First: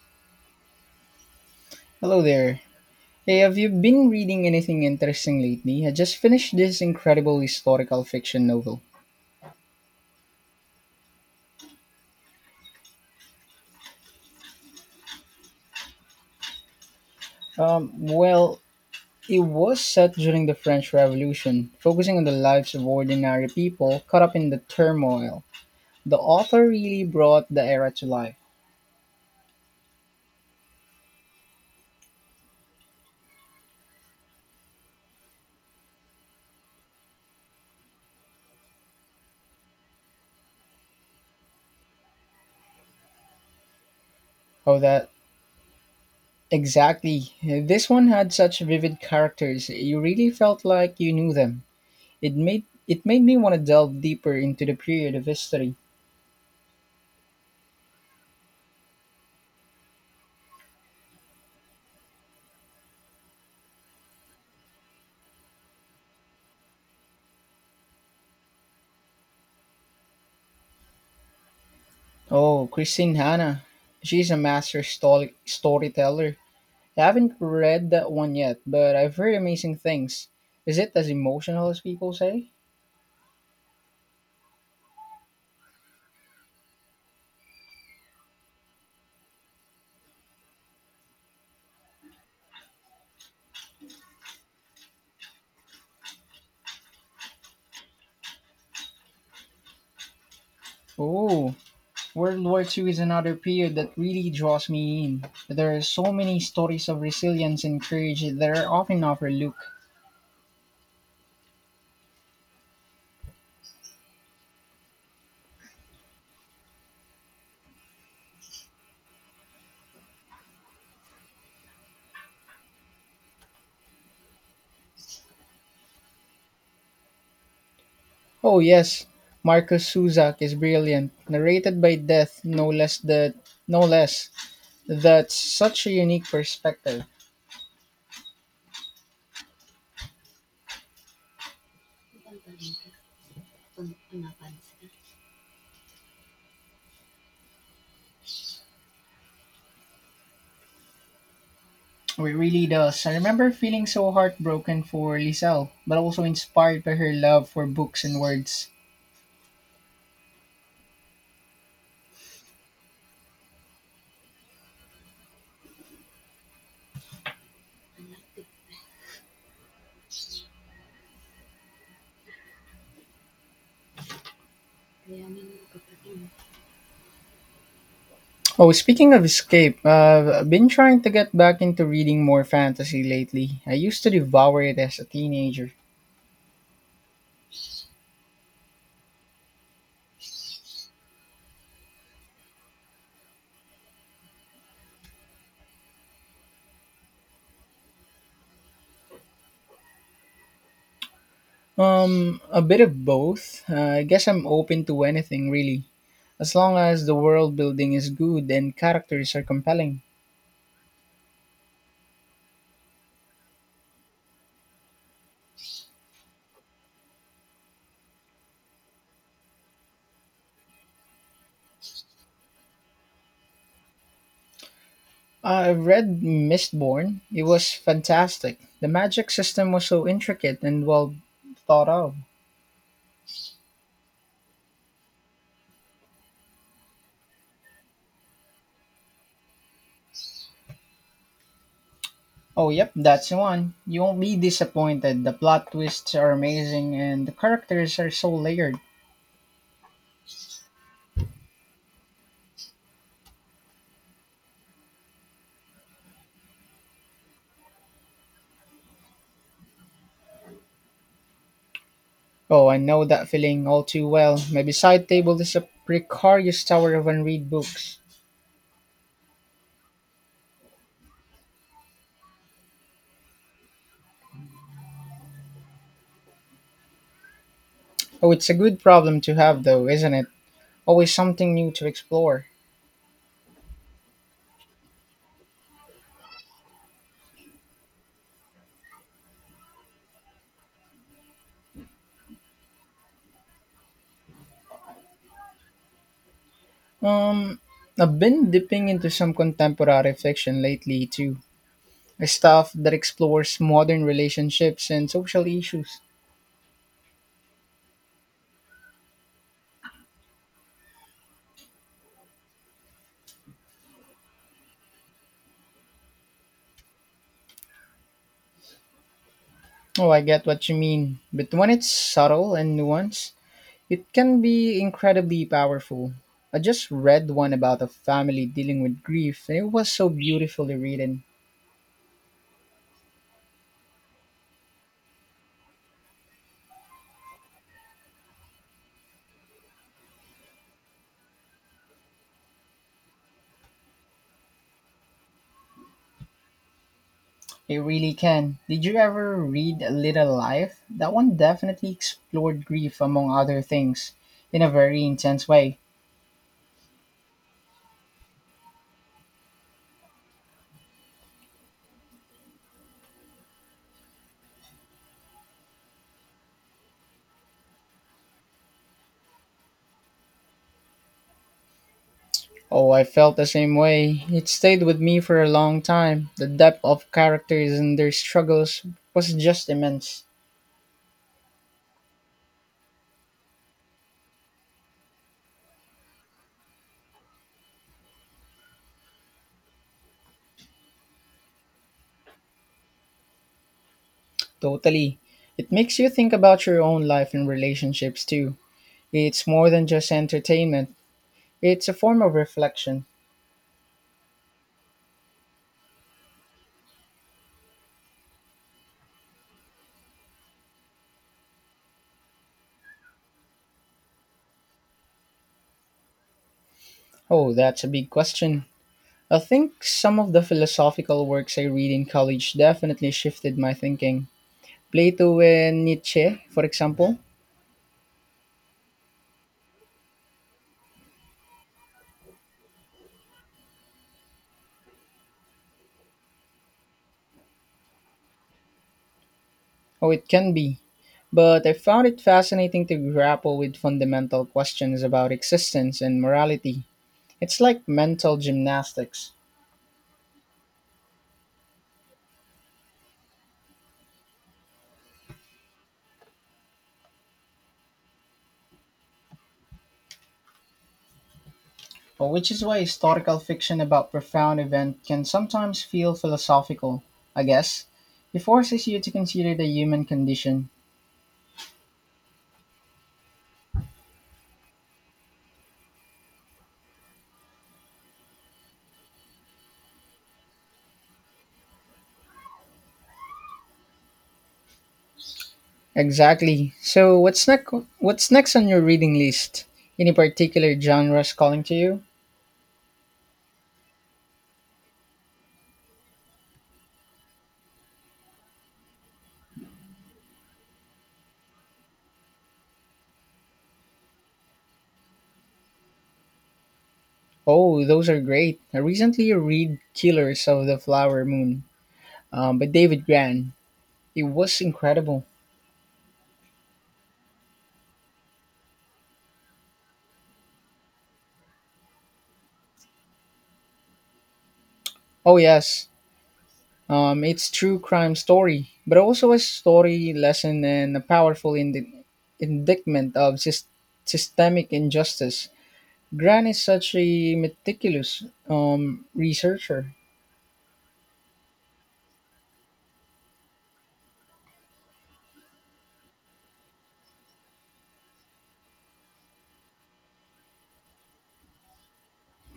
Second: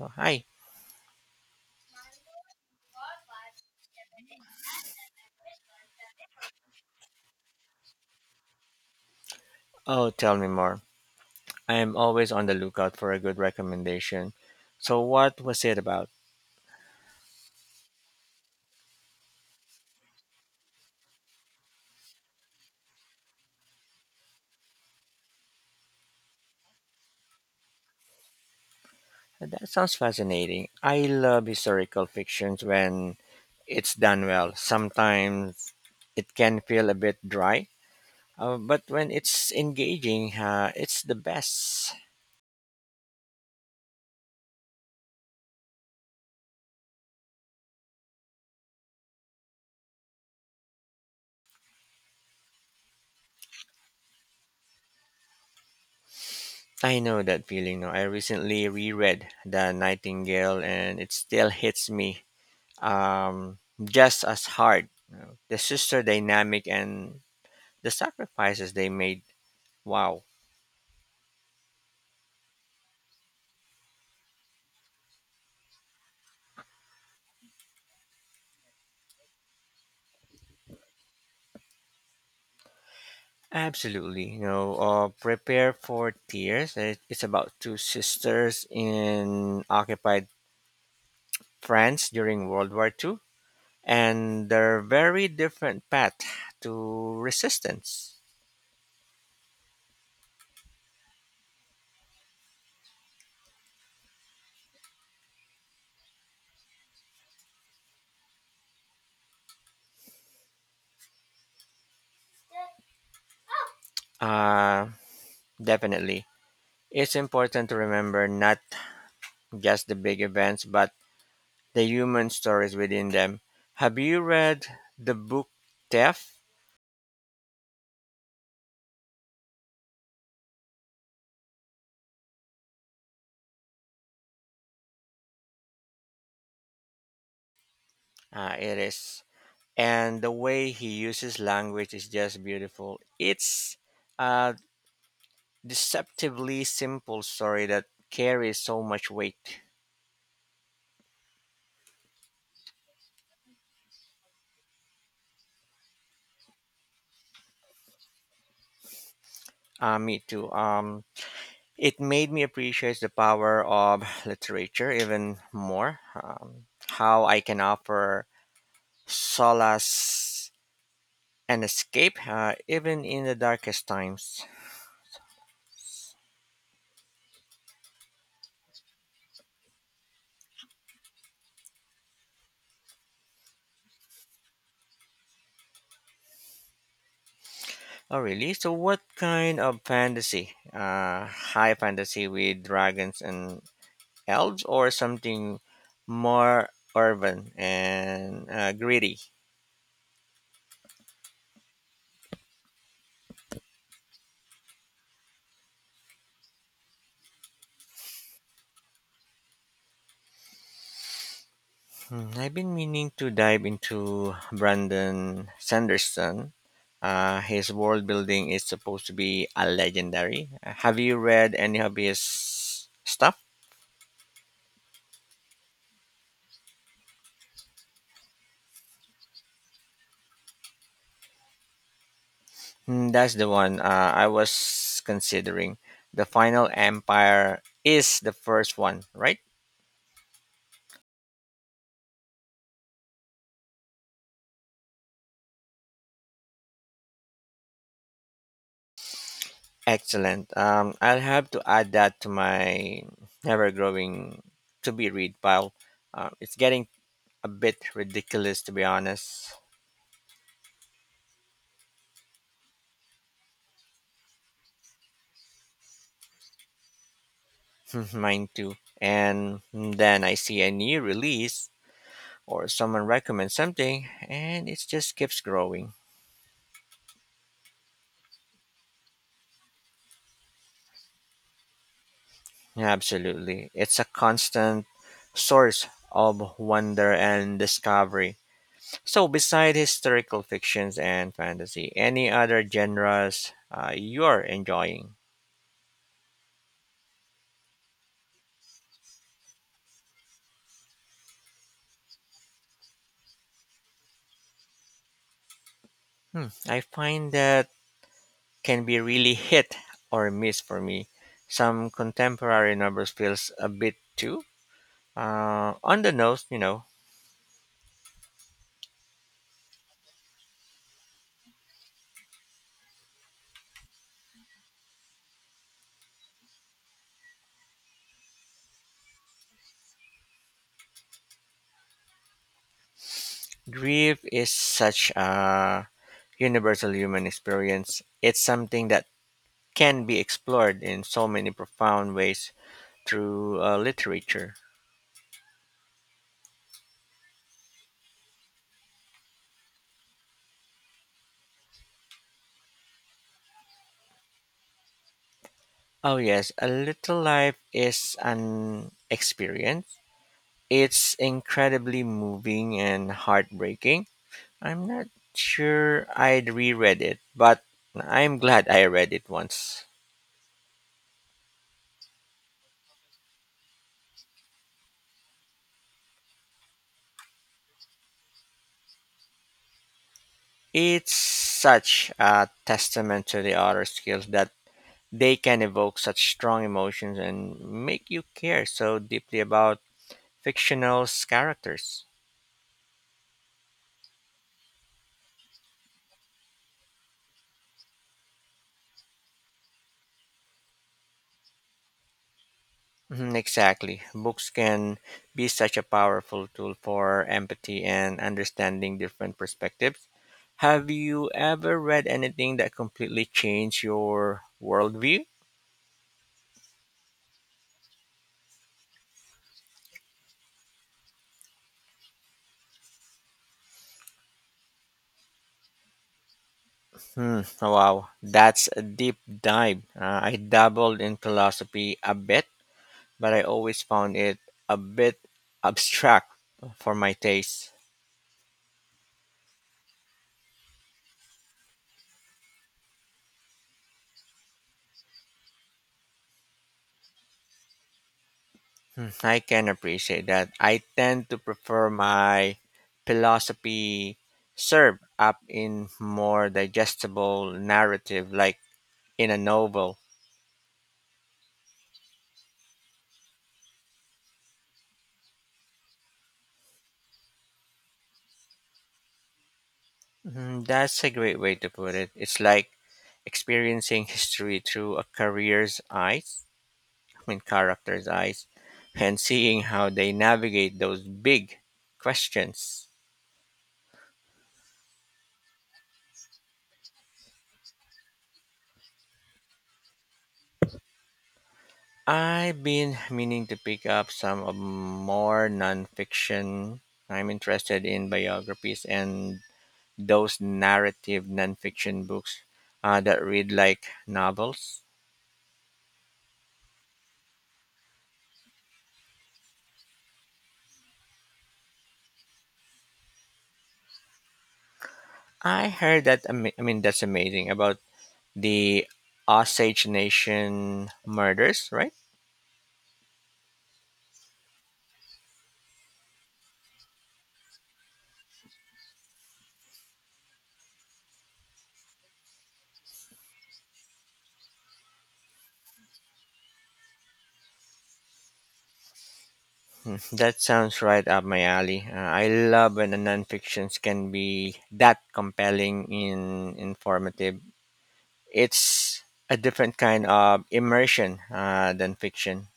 Oh, hi. Hello there. Hey, have you been reading anything interesting lately? I just finished this incredible historical fiction novel. Oh, tell me more. I am always on the lookout for a good recommendation. So, what was it about? Um, well, it was set during the French Revolution, focusing on the lives of ordinary people caught up in the turmoil. The author really brought the era to life. That sounds fascinating. I love historical fictions when it's done well. Sometimes it can feel a bit dry, but when it's engaging, it's the best. Oh, that exactly. This one had such vivid characters. You really felt like you knew them. It made me want to delve deeper into the period of history. I know that feeling. No, I recently reread *The Nightingale*, and it still hits me um, just as hard. The sister dynamic and the sacrifices they made. Wow. Oh, Christine Hanna. She's a master storyteller. I haven't read that one yet, but I've heard amazing things. Is it as emotional as people say? Absolutely. Prepare for tears. It's about two sisters in occupied france during World War II, and their very different path to resistance. Oh, World War Two is another period that really draws me in. There are so many stories of resilience and courage that are often overlooked. uh, Definitely, it's important to remember not just the big events but the human stories within them. Have you read the book Theft? Oh, yes, Marcus Suzak is brilliant, narrated by death, no less. That's such a unique perspective. It is. And the way he uses language is just beautiful. It's a deceptively simple story that carries so much weight. Or it really does. I remember feeling so heartbroken for Lisel, but also inspired by her love for books and words. Me too. It made me appreciate the power of literature even more. How I can offer solace and escape, even in the darkest times. Oh, speaking of escape, I've been trying to get back into reading more fantasy lately. I used to devour it as a teenager. Oh, really? So, what kind of fantasy? High fantasy with dragons and elves, or something more urban and gritty? A bit of both. I guess I'm open to anything, really, as long as the world building is good and characters are compelling. Hmm, I've been meaning to dive into Brandon Sanderson. His world building is supposed to be a legendary. Have you read any of his stuff? I've read Mistborn. It was fantastic. The magic system was so intricate and well thought out. Hmm, that's the one I was considering. The Final Empire is the first one, right? Oh, yep, that's the one. You won't be disappointed. The plot twists are amazing and the characters are so layered. Excellent. I'll have to add that to my never growing to be read pile. It's getting a bit ridiculous, to be honest. Oh, I know that feeling all too well. My beside table is a precarious tower of unread books. Mine too. And then I see a new release, or someone recommends something, and it just keeps growing. Oh, it's a good problem to have, though, isn't it? Always something new to explore. Absolutely. It's a constant source of wonder and discovery. So, beside historical fictions and fantasy, any other genres you're enjoying? Um, I've been dipping into some contemporary fiction lately, too. Stuff that explores modern relationships and social issues. Hmm, I find that can be really hit or miss for me. Some contemporary novels feels a bit too on the nose. Oh, I get what you mean. But when it's subtle and nuanced, it can be incredibly powerful. I just read one about a family dealing with grief, and it was so beautifully written. Grief is such a universal human experience. It's something that can be explored in so many profound ways through literature. It really can. Did you ever read A Little Life? That one definitely explored grief, among other things, in a very intense way. Oh yes, A Little Life is an experience. It's incredibly moving and heartbreaking. I'm not sure I'd reread it, but I'm glad I read it once. Oh, I felt the same way. It stayed with me for a long time. The depth of characters and their struggles was just immense. It's such a testament to the author's skills that they can evoke such strong emotions and make you care so deeply about fictional characters. Totally. It makes you think about your own life and relationships too. It's more than just entertainment. It's a form of reflection. Mhm. Exactly. Books can be such a powerful tool for empathy and understanding different perspectives. Have you ever read anything that completely changed your worldview? Oh, that's a big question. I think some of the philosophical works I read in college definitely shifted my thinking. Plato and Nietzsche, for example. Hmm, wow, that's a deep dive. I dabbled in philosophy a bit, but I always found it a bit abstract for my taste. Oh, it can be. But I found it fascinating to grapple with fundamental questions about existence and morality. It's like mental Hmm, gymnastics. I can appreciate that. I tend to prefer my philosophy served up in more digestible narrative, like in a novel. Oh, which is why historical fiction about profound event can sometimes feel philosophical, I guess. It forces you to consider the human Hmm, condition. that's a great way to put it. It's like experiencing history through a career's eyes. Main characters' eyes, and seeing how they navigate those big questions. Exactly. So what's next on your reading list? Any particular genres calling to you? I've been meaning to pick up some of more nonfiction. I'm interested in biographies and those narrative nonfiction books that read like novels. Oh, those are great. I recently read Killers of the Flower Moon, by David Gran. It was incredible. I heard that, I mean, that's amazing about the Osage Nation murders, right? Oh yes. It's true crime story, but also a story lesson and a powerful indictment of systemic injustice. Gran is such a meticulous, researcher. Mm, that sounds right up my alley. I love when the nonfictions can be that compelling and informative. It's a different kind of immersion than fiction.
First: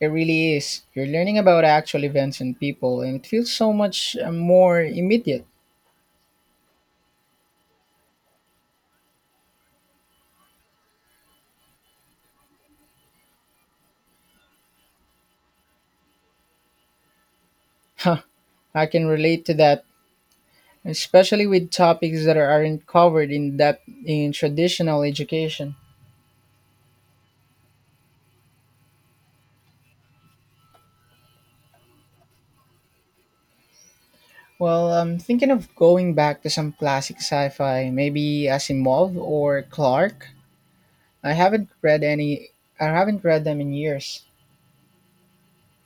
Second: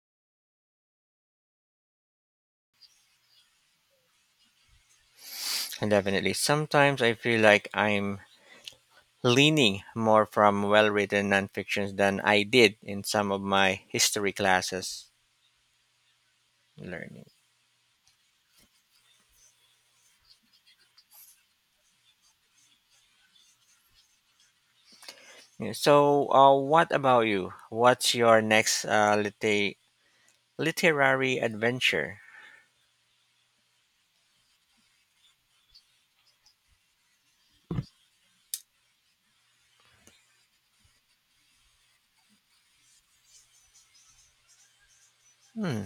It really is. You're learning about actual events and people, and it feels so much more immediate. Definitely. Sometimes I feel like I'm leaning more from well written nonfictions than I did in some of my history classes learning. Huh, I can relate to that, especially with topics that aren't covered in traditional Yeah. education. So, what about you? What's your next literary adventure? Well, I'm thinking of going back to some classic sci-fi, maybe Asimov or Clark. I haven't read any. I haven't read them in years. Hmm.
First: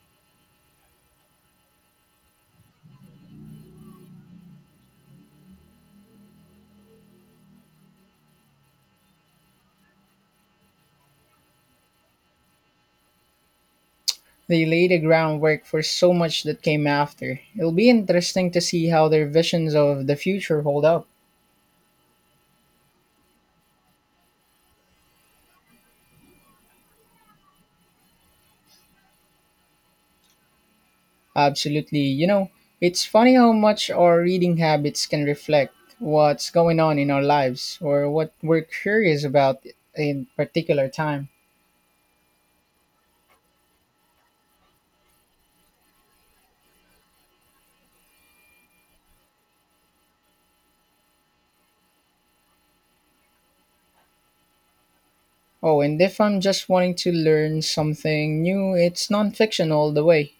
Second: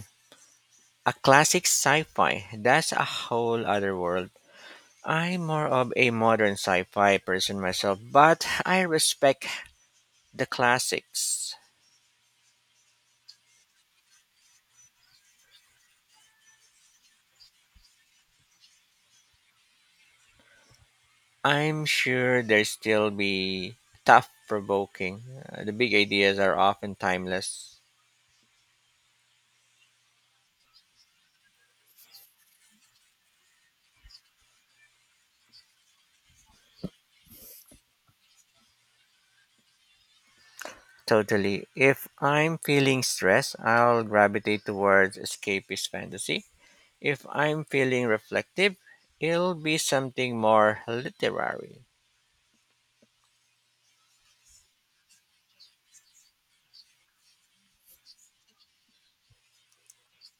A classic sci-fi. That's a whole other world. I'm more of a modern sci-fi person myself, but I respect the classics. They laid the groundwork for so much that came after. It'll be interesting to see how their visions of the future hold up. I'm sure they still be tough provoking. The big ideas are often timeless. Absolutely. You know, it's funny how much our reading habits can reflect what's going on in our lives or what we're curious about in particular time. Totally. If I'm feeling stressed, I'll gravitate towards escapist fantasy. If I'm feeling reflective, it'll be something more literary. Oh, and if I'm just wanting to learn something new, it's nonfiction all the way.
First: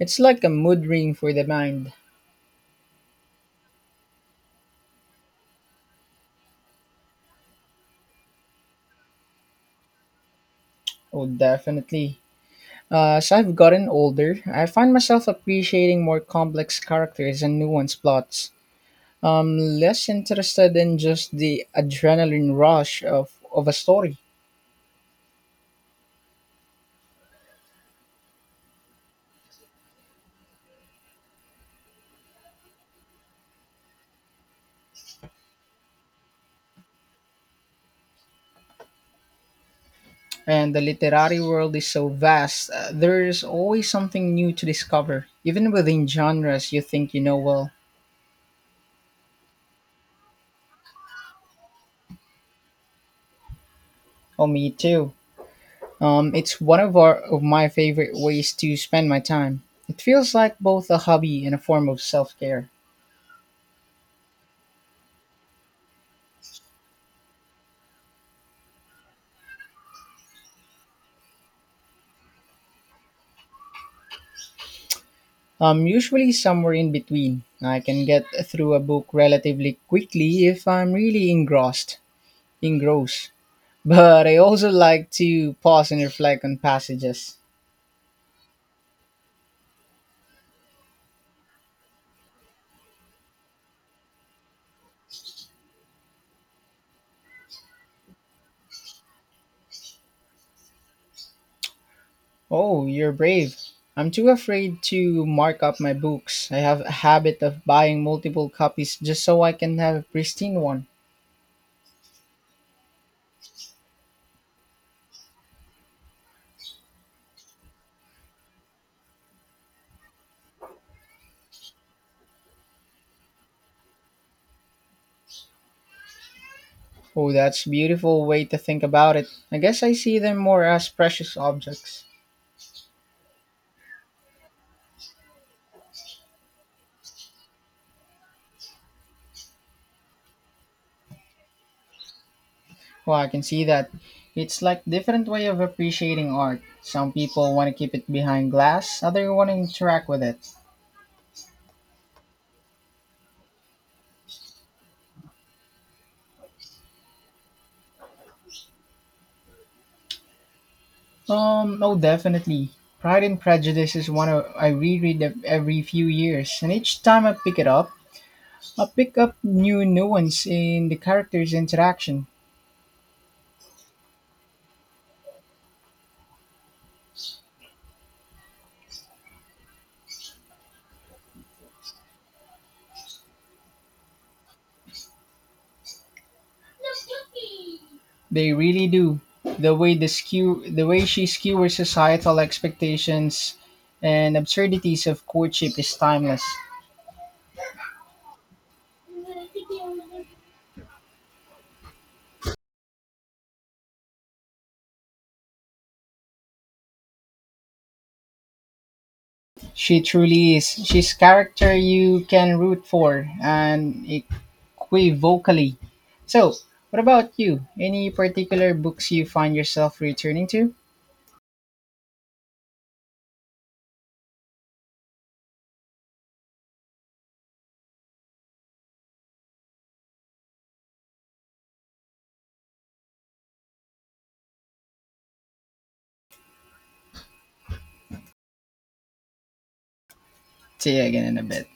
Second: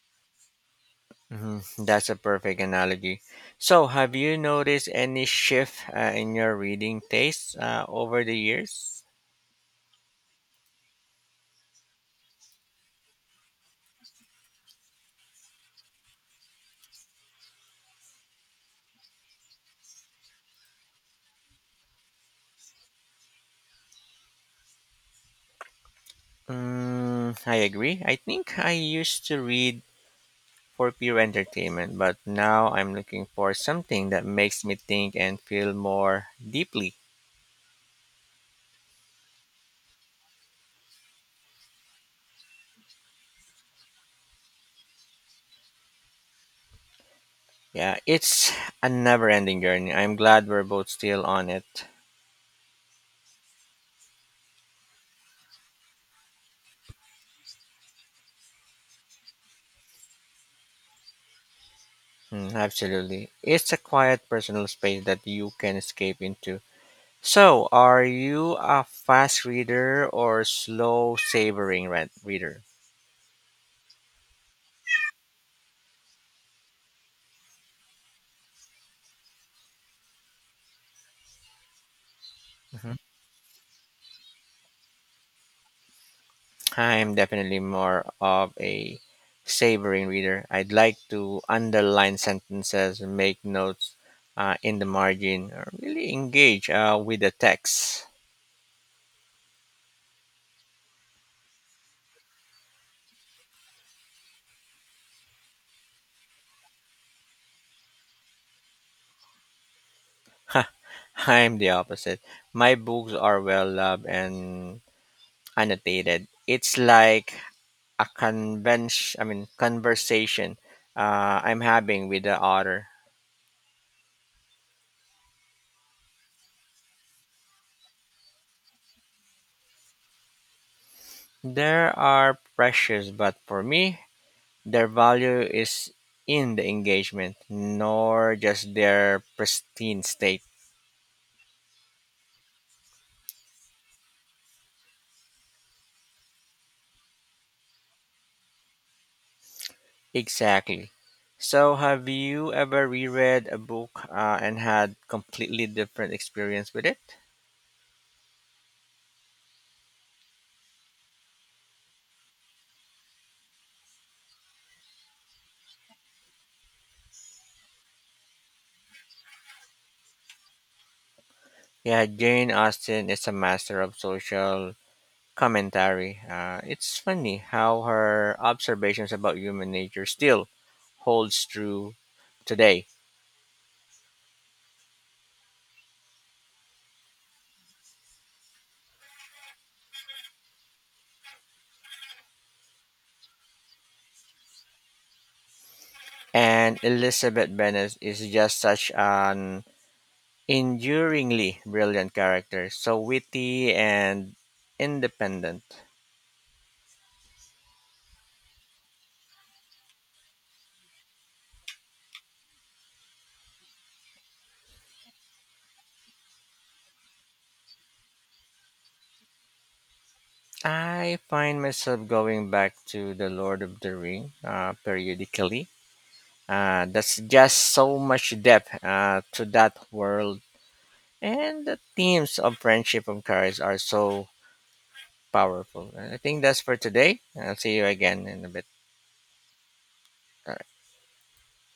It's like a mood ring for the Mhm. mind. That's a perfect analogy. So, have you noticed any shift in your reading taste over the years? Oh, definitely. As I've gotten older, I find myself appreciating more complex characters and nuanced plots. I'm less interested in just the adrenaline rush of a story. Mm, I agree. I think I used to read for pure entertainment, but now I'm looking for something that makes me think and feel more deeply. And the literary world is so vast, there's always something new to discover, even within genres you think you know well. Yeah, it's a never ending journey. I'm glad we're both still on it. Oh, me too. It's one of our of my favorite ways to spend my time. It feels like both a hobby and a form of Mm, self-care. absolutely. It's a quiet personal space that you can escape into. So, are you a fast reader, or slow savoring reader? Usually somewhere in between. I can get through a book relatively quickly if I'm really Mhm. engrossed. But I also like to pause and reflect on I'm passages. definitely more of a savoring reader. I'd like to underline sentences, make notes in the margin, or really engage with the text. Oh, you're brave. I'm too afraid to mark up my books. I have a habit of buying multiple copies just so I can have a pristine one. I'm the opposite. My books are well loved and annotated. It's like a convention, I mean, conversation I'm having with the author. Oh, that's a beautiful way to think about it. I guess I see them more as precious There objects. are precious, but for me, their value is in the engagement, nor just their pristine state. Well, I can see that. It's like different way of appreciating art. Some people want to keep it behind glass, others want to interact with it. Exactly. So, have you ever reread a book and had completely different experience with it? No, definitely. Pride and Prejudice is one of, I reread it every few years, and each time I pick it up, I pick up new nuance in the characters' Yeah, interaction. Jane Austen is a master of social commentary. It's funny how her observations about human nature still holds true today. They really do. The way she skewers societal expectations and absurdities of courtship is timeless. And Elizabeth Bennet is just such an enduringly brilliant character, so witty and independent. She truly is. She's character you can root for and equivocally. So, what about you? Any particular books you find yourself returning to? I find myself going back to the Lord of the Ring periodically. That's just so much depth to that world, and the themes of friendship and courage are so powerful. And I think that's for today. I'll see you again in a bit. See you again in a bit.